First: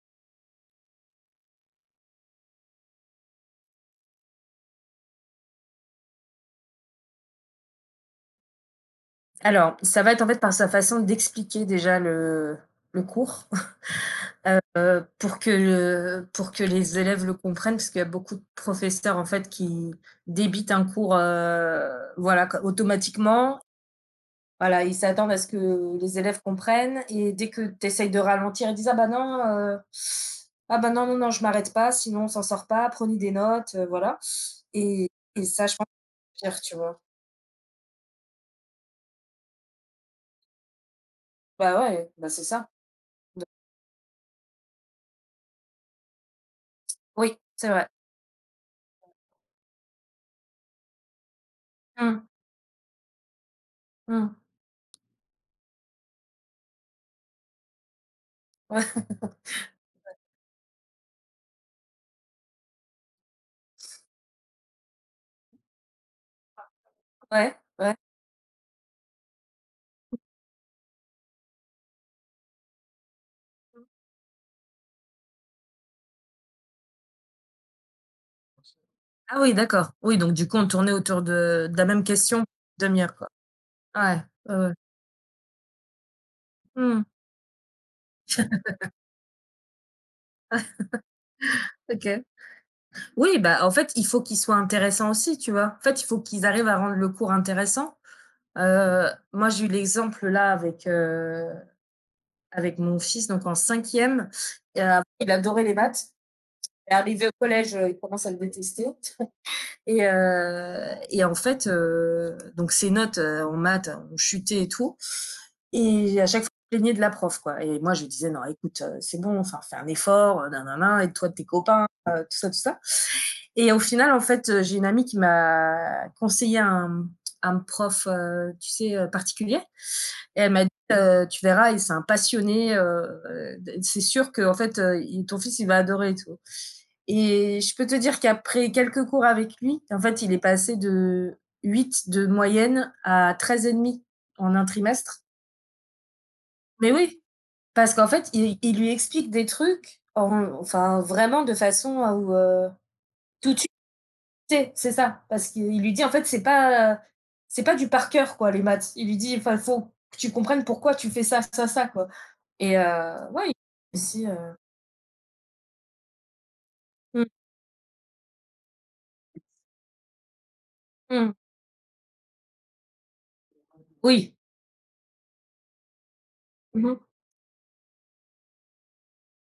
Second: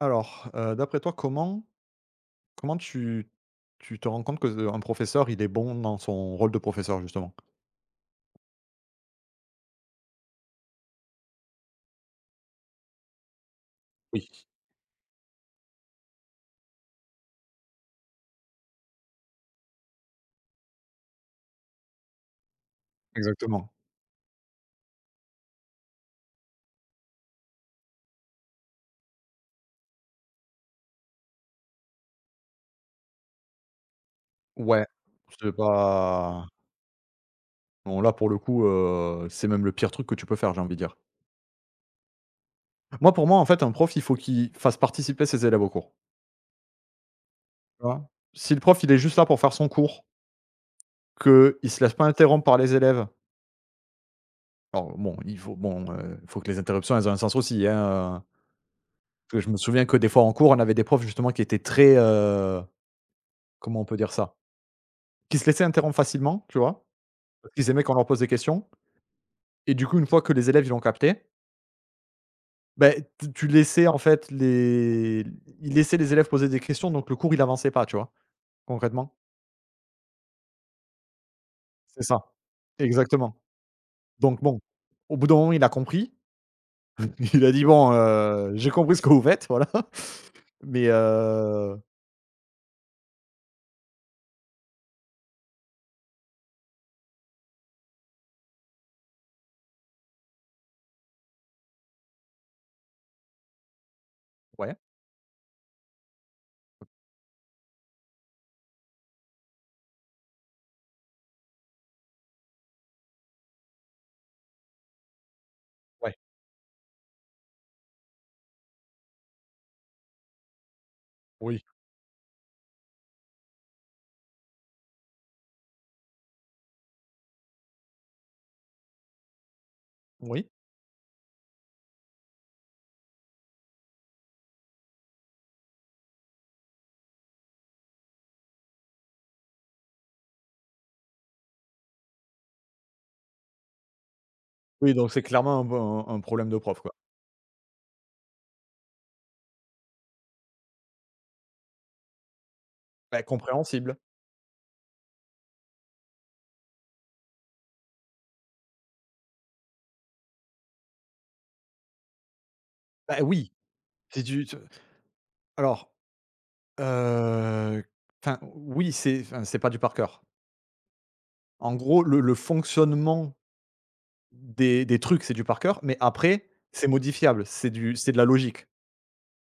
Alors, d'après toi, comment tu te rends compte que, un professeur, il est bon dans son rôle de professeur, justement? Alors, ça va être en fait par sa façon d'expliquer déjà le cours, Oui. Pour que les élèves le comprennent, parce qu'il y a beaucoup de professeurs en fait qui débitent un cours, voilà co automatiquement. Exactement. Voilà, ils s'attendent à ce que les élèves comprennent et dès que tu essayes de ralentir, ils disent: ah bah non, non, non, je m'arrête pas, sinon on s'en sort pas, prenez des notes», voilà. Ouais, Et et c'est ça je pense que pas c'est pire, tu vois? bon, là, pour le coup, c'est même le pire truc que tu peux faire, j'ai envie de dire. Bah ouais, bah c'est ça. Moi, pour moi, en fait, un prof, il faut qu'il fasse participer ses élèves au cours. Oui, c'est Tu vrai. vois? Si le prof, il est juste là pour faire son cours, qu'il ne se laisse pas Mmh, interrompre par les élèves. mmh. Alors bon, il faut bon, faut que les interruptions, elles ont un sens aussi, hein, parce que je me souviens que des fois en cours, on avait des profs justement qui étaient très, comment on peut dire ça? Qui se laissaient interrompre facilement, tu vois? Parce Ouais, qu'ils aimaient qu'on ouais. leur pose des questions et du coup, une fois que les élèves, ils l'ont capté, ben tu tu laissais en fait les ils laissaient les élèves poser des questions, donc le cours, il avançait pas, tu vois? Concrètement, Ah oui, d'accord. Oui, donc du coup, on tournait autour de la c'est même ça. question, demi heure, quoi. Exactement. Ouais, Donc ouais, bon, ouais. au bout d'un moment, il a compris. Mmh. Il a dit: «Bon, j'ai compris ce que vous faites, voilà». Mais OK. Oui, bah, en fait, il faut qu'il soit intéressant aussi, tu vois? En fait, il faut qu'ils arrivent à rendre le cours intéressant. Moi, j'ai eu l'exemple là avec mon fils, donc en cinquième. ouais, E Il adorait les maths et arrivé au collège, il commence à le détester. Et en fait, donc ses notes en maths ont chuté et tout. ouais, Et à chaque fois, je me plaignais de la prof, quoi. Et moi, je lui disais: non, écoute, c'est bon, enfin, fais un effort, nanana, aide-toi de tes oui, copains, tout ça, tout ça. Et au final, en fait, j'ai une amie qui m'a conseillé un prof, tu sais, particulier. Et oui, elle m'a dit: «Tu verras, il c'est un passionné, d c'est sûr que en fait, il ton fils, il va adorer et tout» et je peux te dire qu'après quelques cours avec lui, en fait, il est passé de 8 de moyenne à 13,5 en un oui, donc trimestre. c'est clairement un bon un problème de prof, quoi. Mais oui, parce qu'en fait, il lui explique des trucs en enfin, vraiment de façon à où Bah, tout de compréhensible. C'est ça, parce qu'il lui dit en fait c'est pas du par cœur quoi les maths. Il lui dit enfin faut que tu comprennes pourquoi tu fais ça, ça, ça quoi et Bah, ouais, oui, il c'est aussi, du te alors, mmh heu, enfin, oui, c'est enfin, c'est pas du par cœur. mh. En gros, le fonctionnement Oui. des trucs, c'est du par cœur, mais après, Mmh c'est mh. modifiable, c'est de la logique.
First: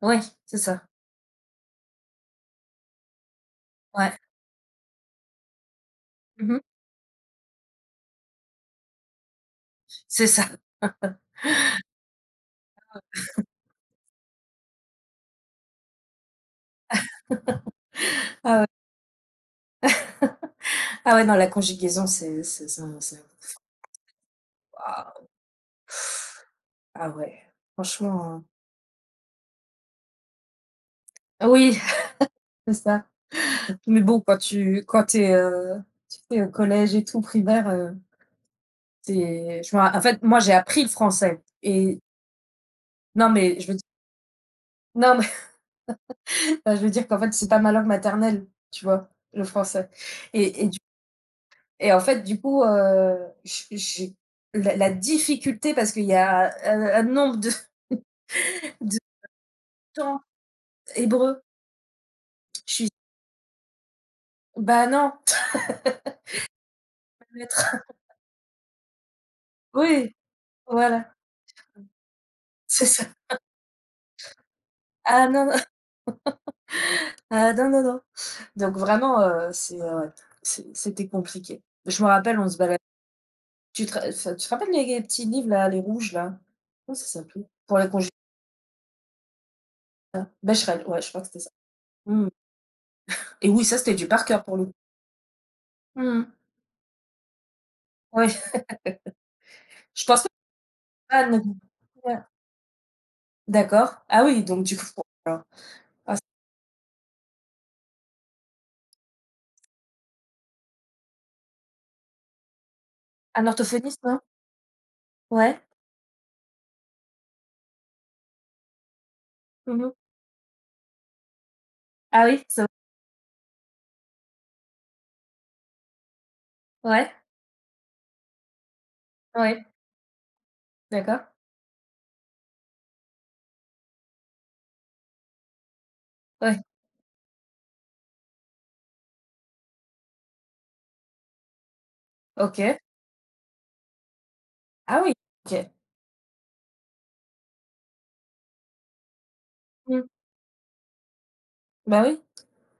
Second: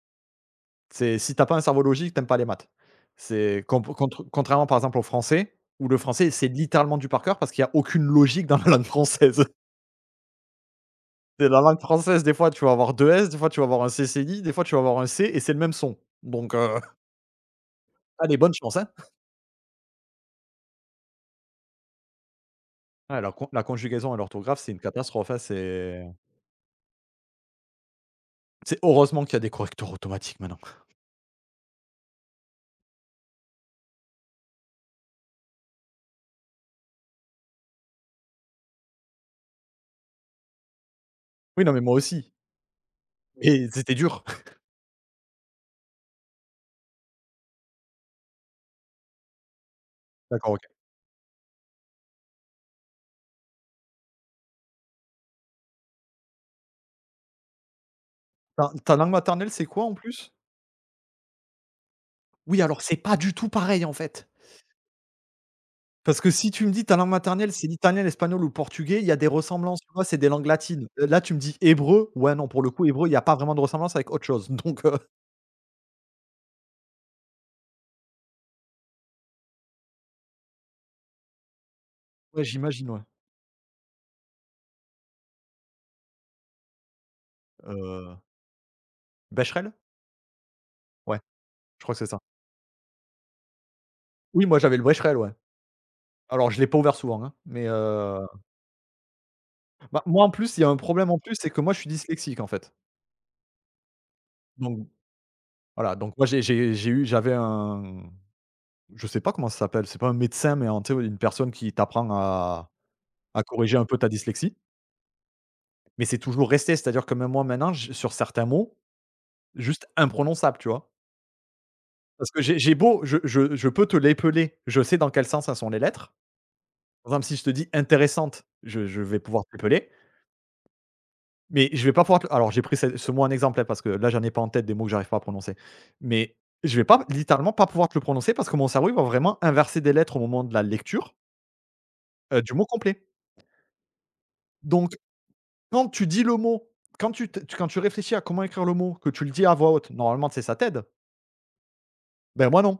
Ouais, c'est ça. C'est si t'as pas un cerveau logique, t'aimes pas les maths. C'est con Ouais. contre Contrairement, par exemple, au français, où le français, c'est Mmh mh. littéralement du par cœur parce qu'il y a aucune logique dans la langue française. C'est ça. C'est la langue française, des fois, tu vas avoir 2 S, des fois, tu vas avoir un CCI, des fois, tu vas avoir un C et c'est le même son. Donc allez, bonne chance, hein. Ah ouais, non, la conjugaison, c'est ça Ouais, c'est la conjugaison et l'orthographe, c'est une catastrophe, waouh! hein, Ah ouais, franchement, c'est heureusement qu'il y a des correcteurs automatiques maintenant. Oui, c'est ça. Mais bon, quand tu es, tu sais, au collège et tout primaire, c'est je me ra en fait, moi, j'ai appris le français. Oui, non, mais moi Et aussi, non, mais je mais veux c'était dur. non, mais enfin, je veux dire qu'en fait, c'est pas ma langue maternelle, tu vois? Le français D'accord, et et OK. du et en fait, du coup, j'ai la difficulté parce qu'il y a un nombre de Ta ta de langue maternelle, c'est quoi en temps plus? hébreu. Oui, Je alors suis: c'est pas du tout pareil, en fait. «Bah, non, Parce que si tu me dis ta langue maternelle, c'est maître». l'italien, l'espagnol ou le portugais, il y a des ressemblances, tu vois? Oui, C'est des langues latines. Voilà, Là, tu me dis hébreu, ouais, non, pour le coup, c'est ça. hébreu, il y a pas vraiment de ressemblance avec autre chose. Donc Ah non, non, ah non, non, non. Donc vraiment, c'est c'était compliqué. Je me rappelle, ouais, on se baladait j'imagine, ouais. tu te ra enfin, tu te rappelles les petits livres là, les rouges là? Comment ça s'appelait? Pour les congés. Heu, becherel? Becherel, ouais, je Ouais, crois que c'était ça. je crois que c'est ça. Mmh. Et oui, ça, c'était du par Oui, cœur pour moi, le coup. j'avais le becherel, ouais. Mmh. Alors, je l'ai pas ouvert souvent, hein, mais Ouais, bah, je pense moi, que en plus, il y a un problème en ah plus, non c'est que moi, je suis ouais, dyslexique, en fait. d'accord. Ah oui, donc du coup Donc pour alors voilà, donc ah c'est moi, j'avais un je sais pas comment ça s'appelle, c'est pas un médecin, mais en tu sais, une personne qui t'apprend à un corriger un peu orthophoniste, ta non? dyslexie. Ouais. Mais c'est toujours resté, c'est-à-dire que même moi maintenant, je sur certains mots, juste Mmh. imprononçable, tu vois? Ah Parce que oui, ça j'ai beau je peux te l'épeler, je sais dans quel sens elles sont les lettres. ouais, Par exemple, si je te dis «intéressante», je vais pouvoir te ouais, l'épeler, d'accord. mais je vais pas pouvoir te alors j'ai pris ce mot en exemple, hein, parce que là, j'en ai pas en tête des mots que j'arrive pas à prononcer. Mais Ouais, je vais pas littéralement pas pouvoir te le prononcer parce que mon cerveau, il va vraiment inverser des lettres au moment de la lecture, du mot OK. complet. Donc Ah oui, OK. quand tu dis le mot, quand tu réfléchis à comment écrire le mot, que tu le dis à voix haute, Mmh. normalement, c'est ça t'aide. Bah oui, Ben, moi non.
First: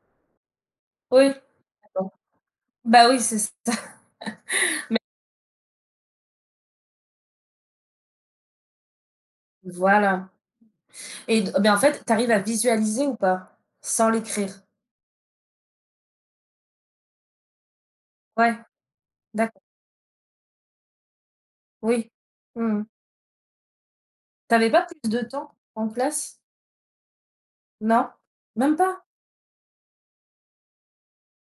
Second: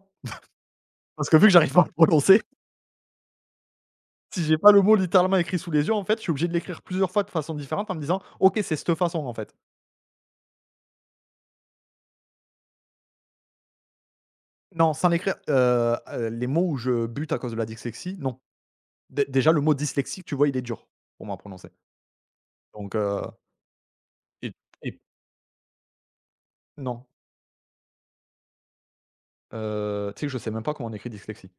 Parce oui, que vu que j'arrive pas à le d'accord. prononcer, Bah oui, c'est ça. si j'ai pas le mot littéralement écrit sous les yeux, en fait, je suis obligé de l'écrire plusieurs fois de façon différente en me disant: «OK, c'est cette façon, en fait». Voilà. Et d mais en fait, t'arrives à visualiser ou pas? Sans l'écrire? Non, sans l'écrire, les mots où je bute à cause de la dyslexie, non. Ouais, Dé déjà le d'accord, mot dyslexique, tu vois, il est dur pour moi à prononcer. oui. Mmh mh. Donc et Pas et plus de temps en classe? non, Non? Même pas? Tu sais que je sais même pas comment on écrit dyslexie.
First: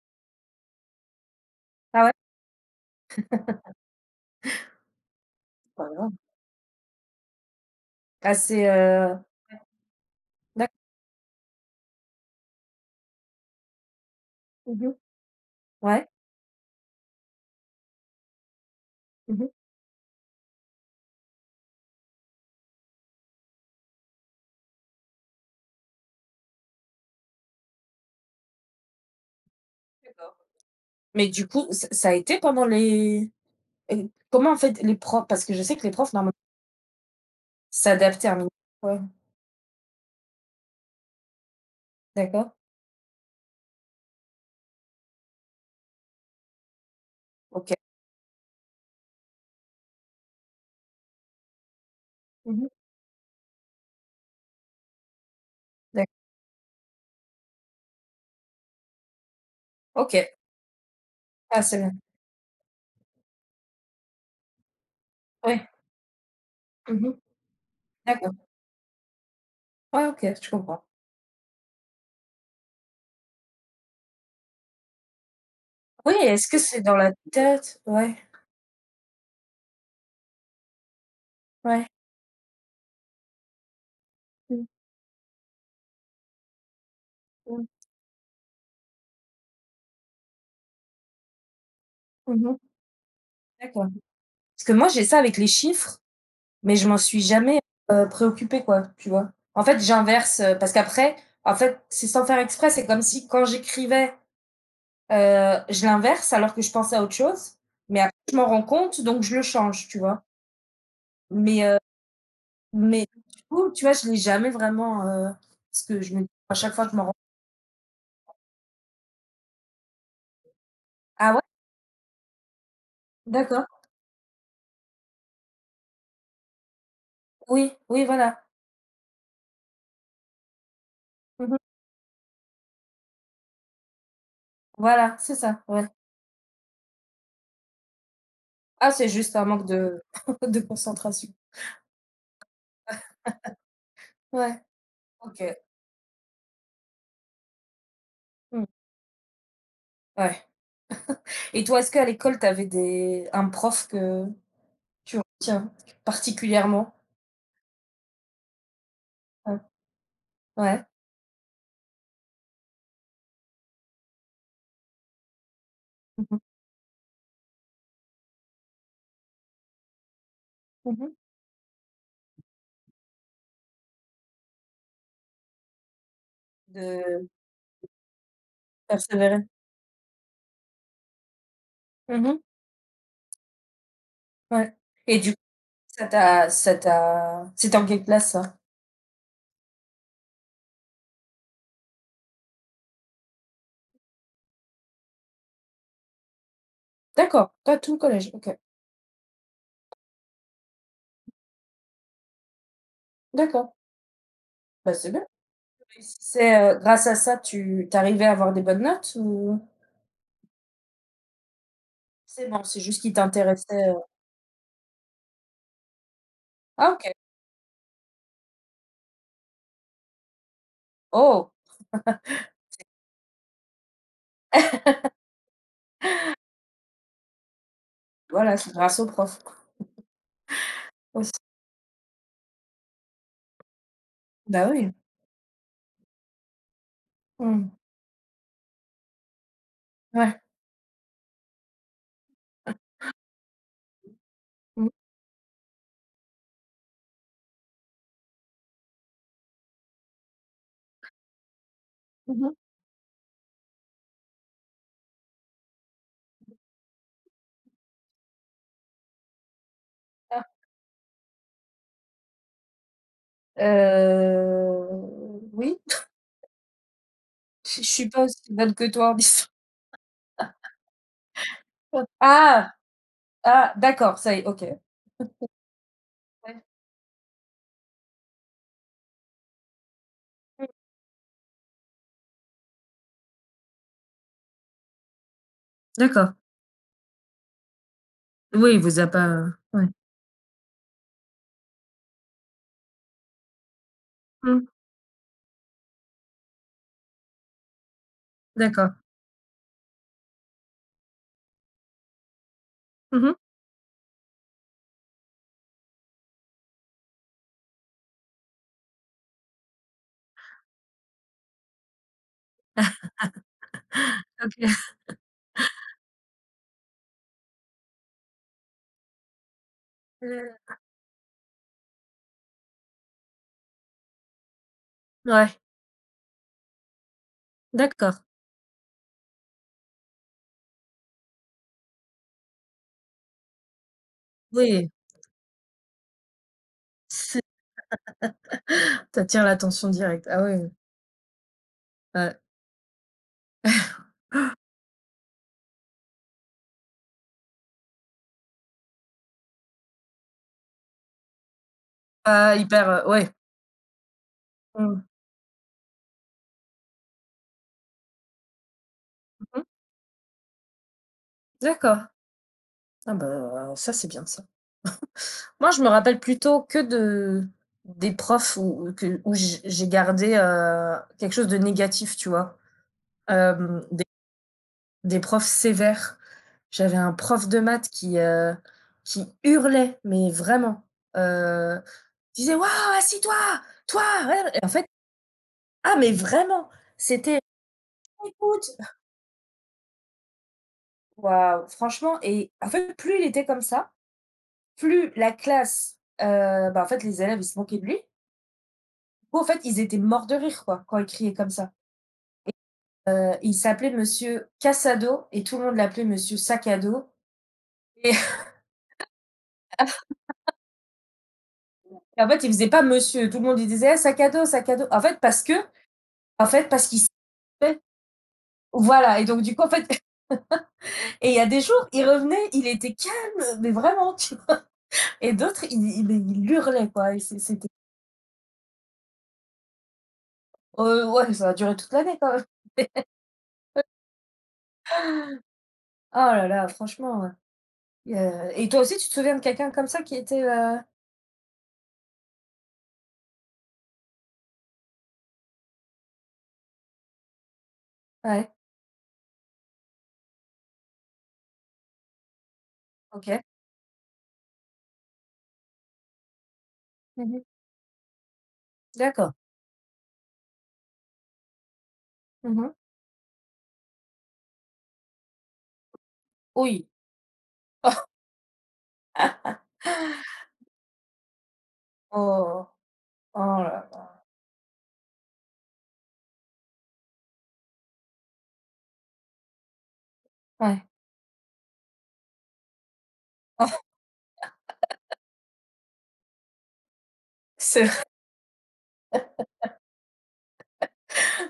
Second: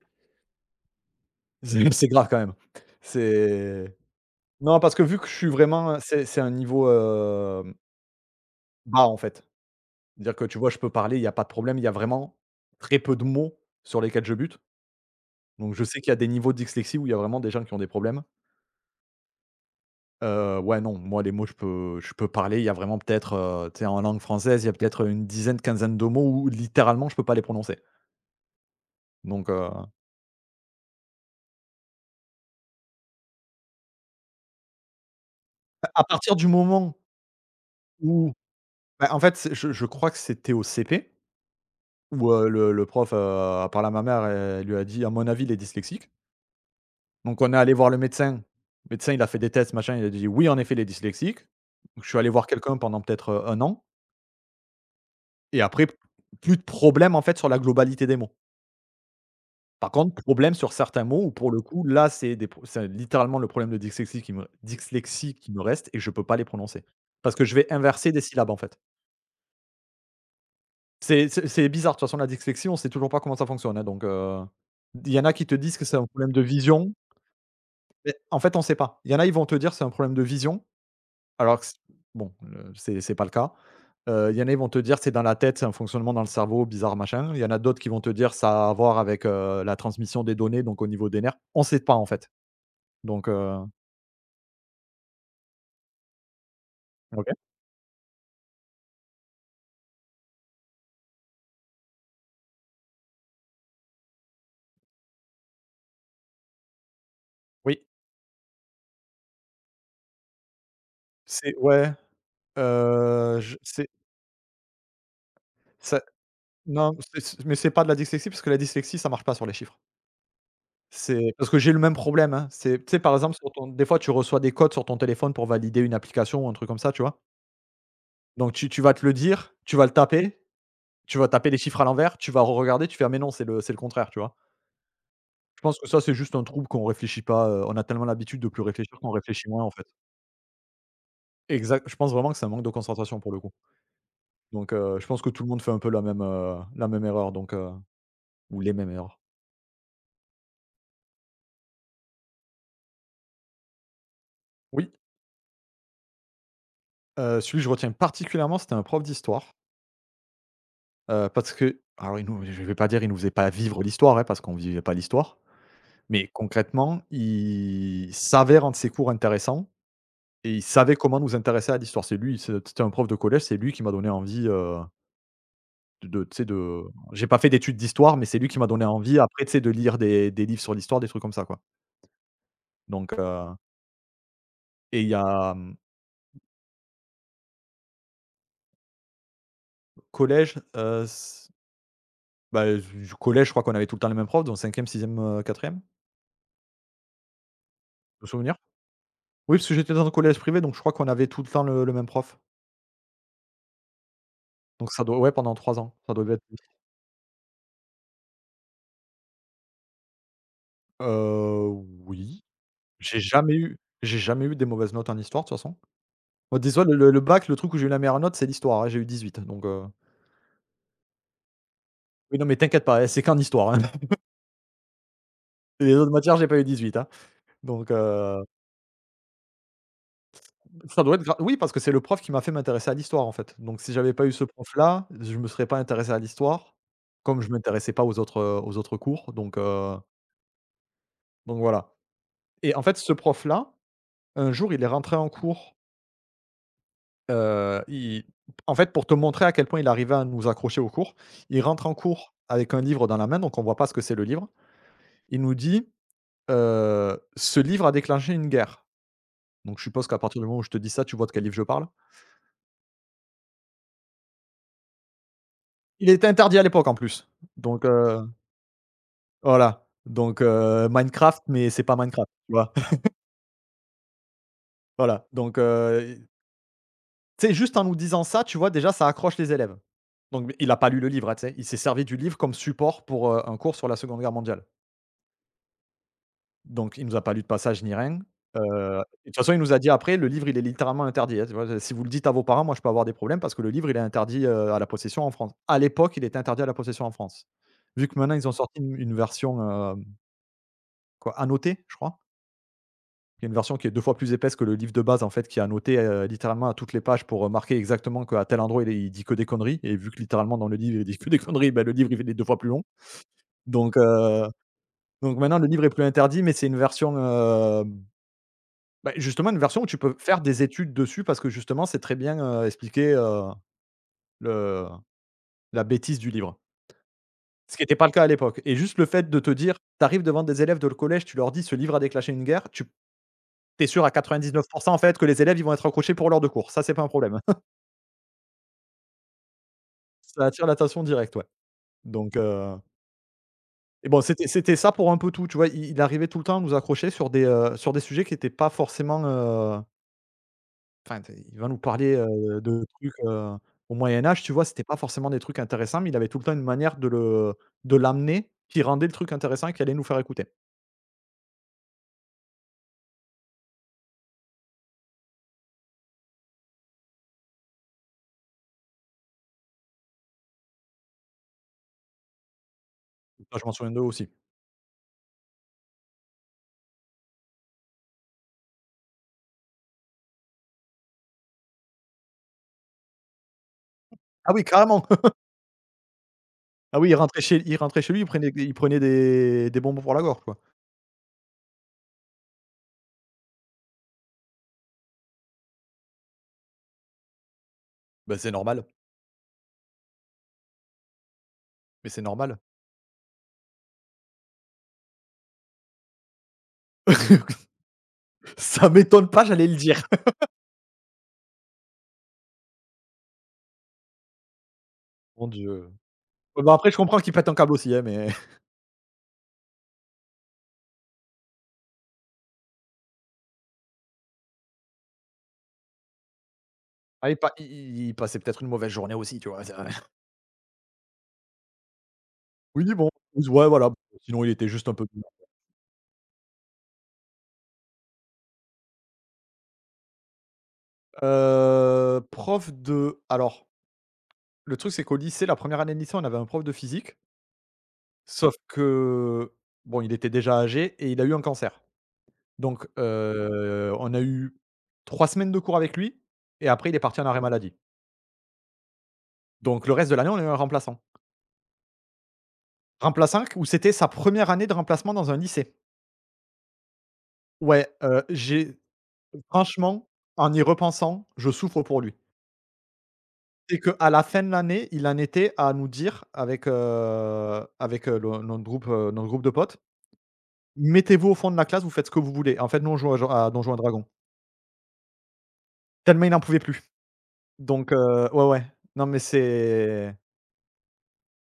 Ah c'est ouais, grave quand même. C'est Non, parce que vu que je suis c'est pas vraiment, grave. C'est un niveau, Ah c'est, bas, en fait. C'est-à-dire que, tu vois, je peux parler, il y a pas de problème, il y a vraiment très peu de mots sur lesquels je bute. mmh mh. Donc je sais Ouais. qu'il y a des niveaux de dyslexie où il y a vraiment des gens qui ont des problèmes. Mmh mh. Ouais, non, moi les mots je peux parler, il y a vraiment peut-être, tu sais en langue française, il y a peut-être une dizaine, quinzaine de mots où littéralement je peux pas les prononcer. Donc D'accord. Mais du coup, ç ça a été pendant les comment en fait les profs parce que je sais que les à profs normalement partir du moment s'adaptaient où un minimum. Ouais, bah, en fait, c'est je crois que c'était au CP où, d'accord. Le prof, a parlé à ma mère et lui a dit: «À mon avis, il est dyslexique». Donc on est OK. allé voir le médecin. Le médecin, il a fait des tests, machin, il a dit: «Oui, en effet, il est dyslexique». Donc, je suis allé voir Mmh quelqu'un mh. pendant peut-être, 1 an et après, D'acc. plus de problème en fait sur la globalité des mots. Par contre, OK. problème sur certains mots où pour le Ah c'est coup, bien. là, c'est littéralement le problème de dyslexie qui me Ouais. reste et je peux pas les prononcer. Mmh mh. Parce que je vais inverser des D'accord. syllabes, en fait. Ouais, OK, je comprends. C'est c'est bizarre, de toute façon, la dyslexie, on sait toujours pas comment ça fonctionne, hein, donc il y en a qui te disent que c'est un Oui, problème de est-ce que c'est vision, dans la tête? mais Ouais, en fait, on sait pas. Il y en a, ils vont te dire: «C'est un problème de vision», alors que c ouais. bon, c'est pas le cas. Il y en a, ils Mmh, vont te dire: «C'est dans la tête, c'est un fonctionnement dans le cerveau bizarre, machin». Il y en a mmh. d'autres qui vont te dire: «Ça a à voir avec, la transmission des données, donc au niveau des nerfs». On sait pas, en fait. Mmh mh. Donc, D'accord. Parce que moi j'ai ça avec les chiffres, mais je m'en suis OK. jamais, préoccupée quoi, tu vois? En fait, j'inverse, parce qu'après, en fait, c'est sans faire exprès, c'est comme si quand j'écrivais. Je l'inverse alors que je pensais à autre chose, Oui, mais après je m'en rends compte donc je le change, tu vois? c'est Mais heu, ouais, mais du je coup, tu c'est vois, je l'ai jamais vraiment, parce que ça, je me dis à chaque fois que non, je m'en rends c'est c mais c'est pas de la dyslexie parce que la dyslexie, ça marche pas sur les chiffres. C'est ah ouais? parce que j'ai le même problème, hein. C'est tu sais, par exemple, sur D'accord. ton des fois, tu reçois des codes sur ton téléphone pour valider une application ou un truc comme ça, tu vois? Oui, oui voilà. Donc tu vas te le dire, tu vas le taper, tu vas taper les Mmh. chiffres à l'envers, tu vas regarder tu fais: «Ah mais non, c'est le contraire», tu vois? Voilà, c'est Je ça, pense que ouais. ça, c'est juste un trouble qu'on réfléchit pas, on a tellement l'habitude de plus Ah, réfléchir c'est qu'on juste un réfléchit moins, manque en fait. de de concentration. Exact, je pense vraiment que c'est un manque de concentration pour le coup. Ouais, Donc, je pense que OK. tout le monde fait un peu la même erreur donc ou Mmh. les mêmes erreurs. Ouais. Et toi, est-ce qu'à l'école, tu avais des un prof que Oui, tu retiens particulièrement? Celui que je retiens particulièrement, c'était un prof d'histoire, Ouais. Ouais. Parce que alors il nous je ne vais pas dire il ne nous faisait pas vivre l'histoire, hein, parce qu'on ne vivait pas l'histoire, Mmh mais mh. concrètement, il savait rendre ses cours intéressants et il savait Mmh. comment nous intéresser à l'histoire. C'est lui, c'était un prof de collège, c'est lui qui m'a donné envie, de tu sais de j'ai De pas fait d'études d'histoire, mais c'est lui qui m'a donné envie après, persévérer. tu sais, de lire des livres sur l'histoire, des trucs comme ça, quoi. Mmh. Donc Ouais. et il y Et du. a mmh, Ça t'a c'était en quelle classe ça? collège, c bah, du collège, je crois qu'on avait tout le temps les mêmes profs, donc cinquième sixième 6e, D'accord, pas tout le de collège, OK. souvenir. Oui, parce que j'étais dans un collège privé, donc je crois qu'on avait tout le temps le même prof. D'accord, Donc bah, ça c'est doit bien. ouais, pendant 3 Tu ans, ça doit être lui. réussissais, grâce à ça, tu tu arrivais à avoir des bonnes notes ou Heu, oui, c'est bon, c'est juste qu'il t'intéressait, j'ai jamais eu des mauvaises notes en histoire, de toute façon. Bah, dis ah OK. Le bac, le truc où j'ai eu la meilleure note, c'est l'histoire, hein, j'ai eu 18 donc Oh! oui, non, mais t'inquiète pas, hein, c'est qu'en histoire, hein. Les autres matières, j'ai pas eu 18, hein, donc Voilà, c'est grâce aux profs. Ça doit être Aussi. gra oui, parce que c'est le prof qui m'a fait m'intéresser à l'histoire, en fait. Donc si j'avais pas eu ce Bah, oui. prof-là, je me serais pas intéressé à l'histoire, comme je Mmh. m'intéressais pas aux autres, aux autres cours, donc heu, Ouais. donc voilà. Et en fait, ce prof-là, un jour, il est Mmh. rentré en cours, il en fait, pour te montrer à quel point il arrivait à nous accrocher au cours, il rentre en cours Mmh mh. avec un livre dans la main, donc on voit pas ce que c'est le livre. Il nous dit: «Ce livre a déclenché une guerre». Donc je suppose qu'à partir Ah, du moment où je te dis ça, tu vois de quel livre je parle. Oui. Il était interdit à l'époque en plus, donc je suis pas heu aussi bonne que toi en histoire. voilà, Minecraft, mais c'est pas Minecraft, tu vois? Ah! Ah d'accord, ça y est, OK. Voilà, Ouais. tu sais, juste en nous disant ça, tu vois, déjà, ça accroche les élèves. Donc Mmh. il a pas lu le livre, hein, tu sais? Il s'est servi du livre comme support pour, un cours sur la Seconde Guerre mondiale. D'accord. Donc il nous a pas lu de passage ni rien. Oui, il vous Heu, a et de toute pas façon, il nous a ouais. dit après: «Le livre, il est littéralement interdit, hein», tu vois? «Si vous le dites à vos parents, moi, je peux avoir des problèmes parce que le livre, il est interdit, Mmh. À la possession en France». À l'époque, il était interdit à la possession en France. Vu que maintenant, ils ont sorti D'accord. une version, hem, quoi, annotée, je crois? Mmh mh. Il y a une version qui est 2 fois plus épaisse que le livre de base, en fait, qui a noté, littéralement à toutes les pages pour, marquer exactement qu'à tel endroit il dit que des conneries, et vu que littéralement dans le livre il dit que des conneries, ben le livre il est 2 fois plus long. Donc heu, OK. donc maintenant le livre est plus interdit, mais c'est une version, bah, justement une version où tu peux faire Mmh. des études dessus parce que justement c'est très bien, expliqué, le Ouais, la bêtise du livre. Ce qui était pas le cas d'accord. à l'époque, et juste le fait de te dire, tu arrives devant des élèves de le collège, tu leur dis: «Ce livre a déclenché une guerre», tu es sûr à quatre-vingt-dix-neuf pour Oui, cent en fait que les élèves ils vont être accrochés pour l'heure de cours. Ça, c'est pas un problème. c'est tu attires l'attention directe. Ah Ça oui attire oui. l'attention directe, ouais. Ouais. Donc heu et bon, c'était ça pour un peu tout, tu vois? Il arrivait tout le temps à nous accrocher sur sur des sujets qui n'étaient pas forcément, enfin, tu il va nous parler, Pas de hyper, trucs, ouais. Au Moyen Âge, tu vois? C'était pas Mmh. forcément des trucs intéressants, mais il avait tout le temps une manière de l'amener qui rendait le truc Mmh mh. intéressant et qui allait nous faire écouter. D'accord. Ah bah, ça, c'est bien ça. Moi, je me rappelle plutôt que de des profs où que où j'ai gardé, quelque chose de négatif, tu vois? Ça, je m'en Hem, souviens d'eux aussi. des profs sévères. J'avais un prof de maths qui hurlait, mais vraiment, heu, disait: «Waouh, assis-toi! Toi, Ah ouais» oui, et en fait carrément! ah mais vraiment, Ah oui, il c'était. rentrait chez il rentrait chez lui, il prenait Écoute, il prenait des bonbons pour la gorge, quoi. waouh, franchement et en fait, plus il était comme ça, plus la classe, bah, en fait, les élèves, ils se moquaient de lui. Bah, c'est normal, Du coup, en fait, ils étaient morts de rire, quoi, quand il criait comme ça. mais c'est normal. Il s'appelait monsieur Cassado et tout le monde l'appelait monsieur sac à dos et Ça m'étonne pas, j'allais le dire. en fait, il faisait pas monsieur, tout le monde lui disait: «Eh, sac à dos, sac à dos». En fait, parce Mon que Dieu. en Ouais, fait, bah, parce après, je qu'il comprends qu'il pète un câble savait aussi, hein, mais voilà. Et donc du coup, en fait et il y a des jours, il revenait, il était calme, mais vraiment, tu vois? Et d'autres, il hurlait, quoi et ah, il c'est pa c'était il passait peut-être une mauvaise journée aussi, tu vois? C'est ouais, ça a duré toute l'année quand même. Oui, bon, ouais, voilà, bon, sinon il était juste un peu bizarre. Oh là là, franchement, ouais. Il y a et toi aussi, tu te souviens de quelqu'un comme ça qui était, Prof de Alors, le truc, c'est qu'au lycée, la première année de lycée, on avait un prof de physique, ouais, sauf que, bon, il était déjà âgé et il a eu un cancer. Donc, OK. On a eu 3 semaines de cours avec lui et après il est parti en arrêt Mmh. maladie. D'accord. Donc le reste de l'année, on a eu un remplaçant. Mmh. Remplaçant où c'était sa première année de remplacement dans un lycée. Oui. Ouais, j'ai Franchement, en y repensant, je souffre pour lui. Oh, oh C'est là qu'à là. la fin de l'année, il en était à nous dire avec notre groupe de potes: Ouais. «Mettez-vous au fond de la classe, vous faites ce que vous voulez». En fait, nous, on joue à Donjons& et Dragons. Tellement il n'en pouvait plus. C'est vrai. Ouais, ouais. Non, mais c'est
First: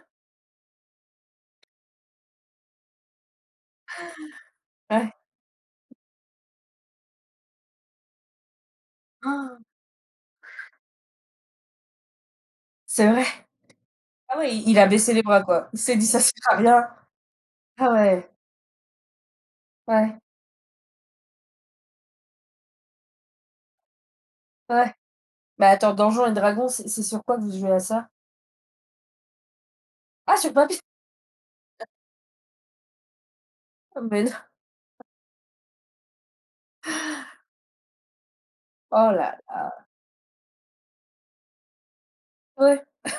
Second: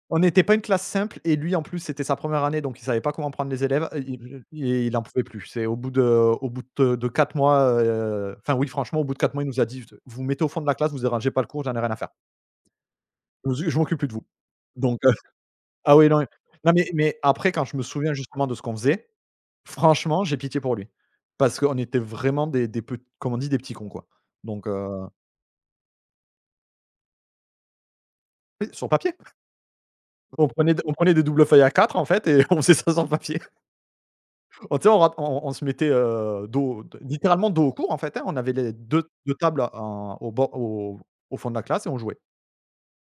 on n'était pas une classe simple, et lui, en plus, c'était sa première année, donc il savait pas comment prendre les élèves, et il en Ouais. pouvait plus. C'est au bout de 4 mois, enfin oui, franchement, au bout de 4 mois, il nous a dit: «Vous mettez au fond de la classe, vous dérangez pas le cours, j'en ai rien à faire». C'est vrai. Je m'occupe plus de vous. Ah ouais, il a Donc heu, baissé les bras, quoi. Il s'est ah dit: oui, non, «Ça sert à non rien». mais après quand je me Ah souviens ouais. justement de ce qu'on faisait, Ouais, franchement, j'ai pitié pour lui. Parce qu'on était vraiment des pet comme on dit, des petits cons, quoi. Donc ouais. heu, Mais attends, Donjons& et Dragons, c'est sur quoi que vous jouez à ça? oui, sur papier. Ah, On sur prenait papier? d on prenait des doubles feuilles A4 en fait, et on faisait ça sur papier. Mais non. On tu sais, on rap on se mettait, dos d littéralement dos au cours en fait, hein. On avait les deux Oh deux là tables là. en au bord au au fond de la classe et on jouait. Ouais.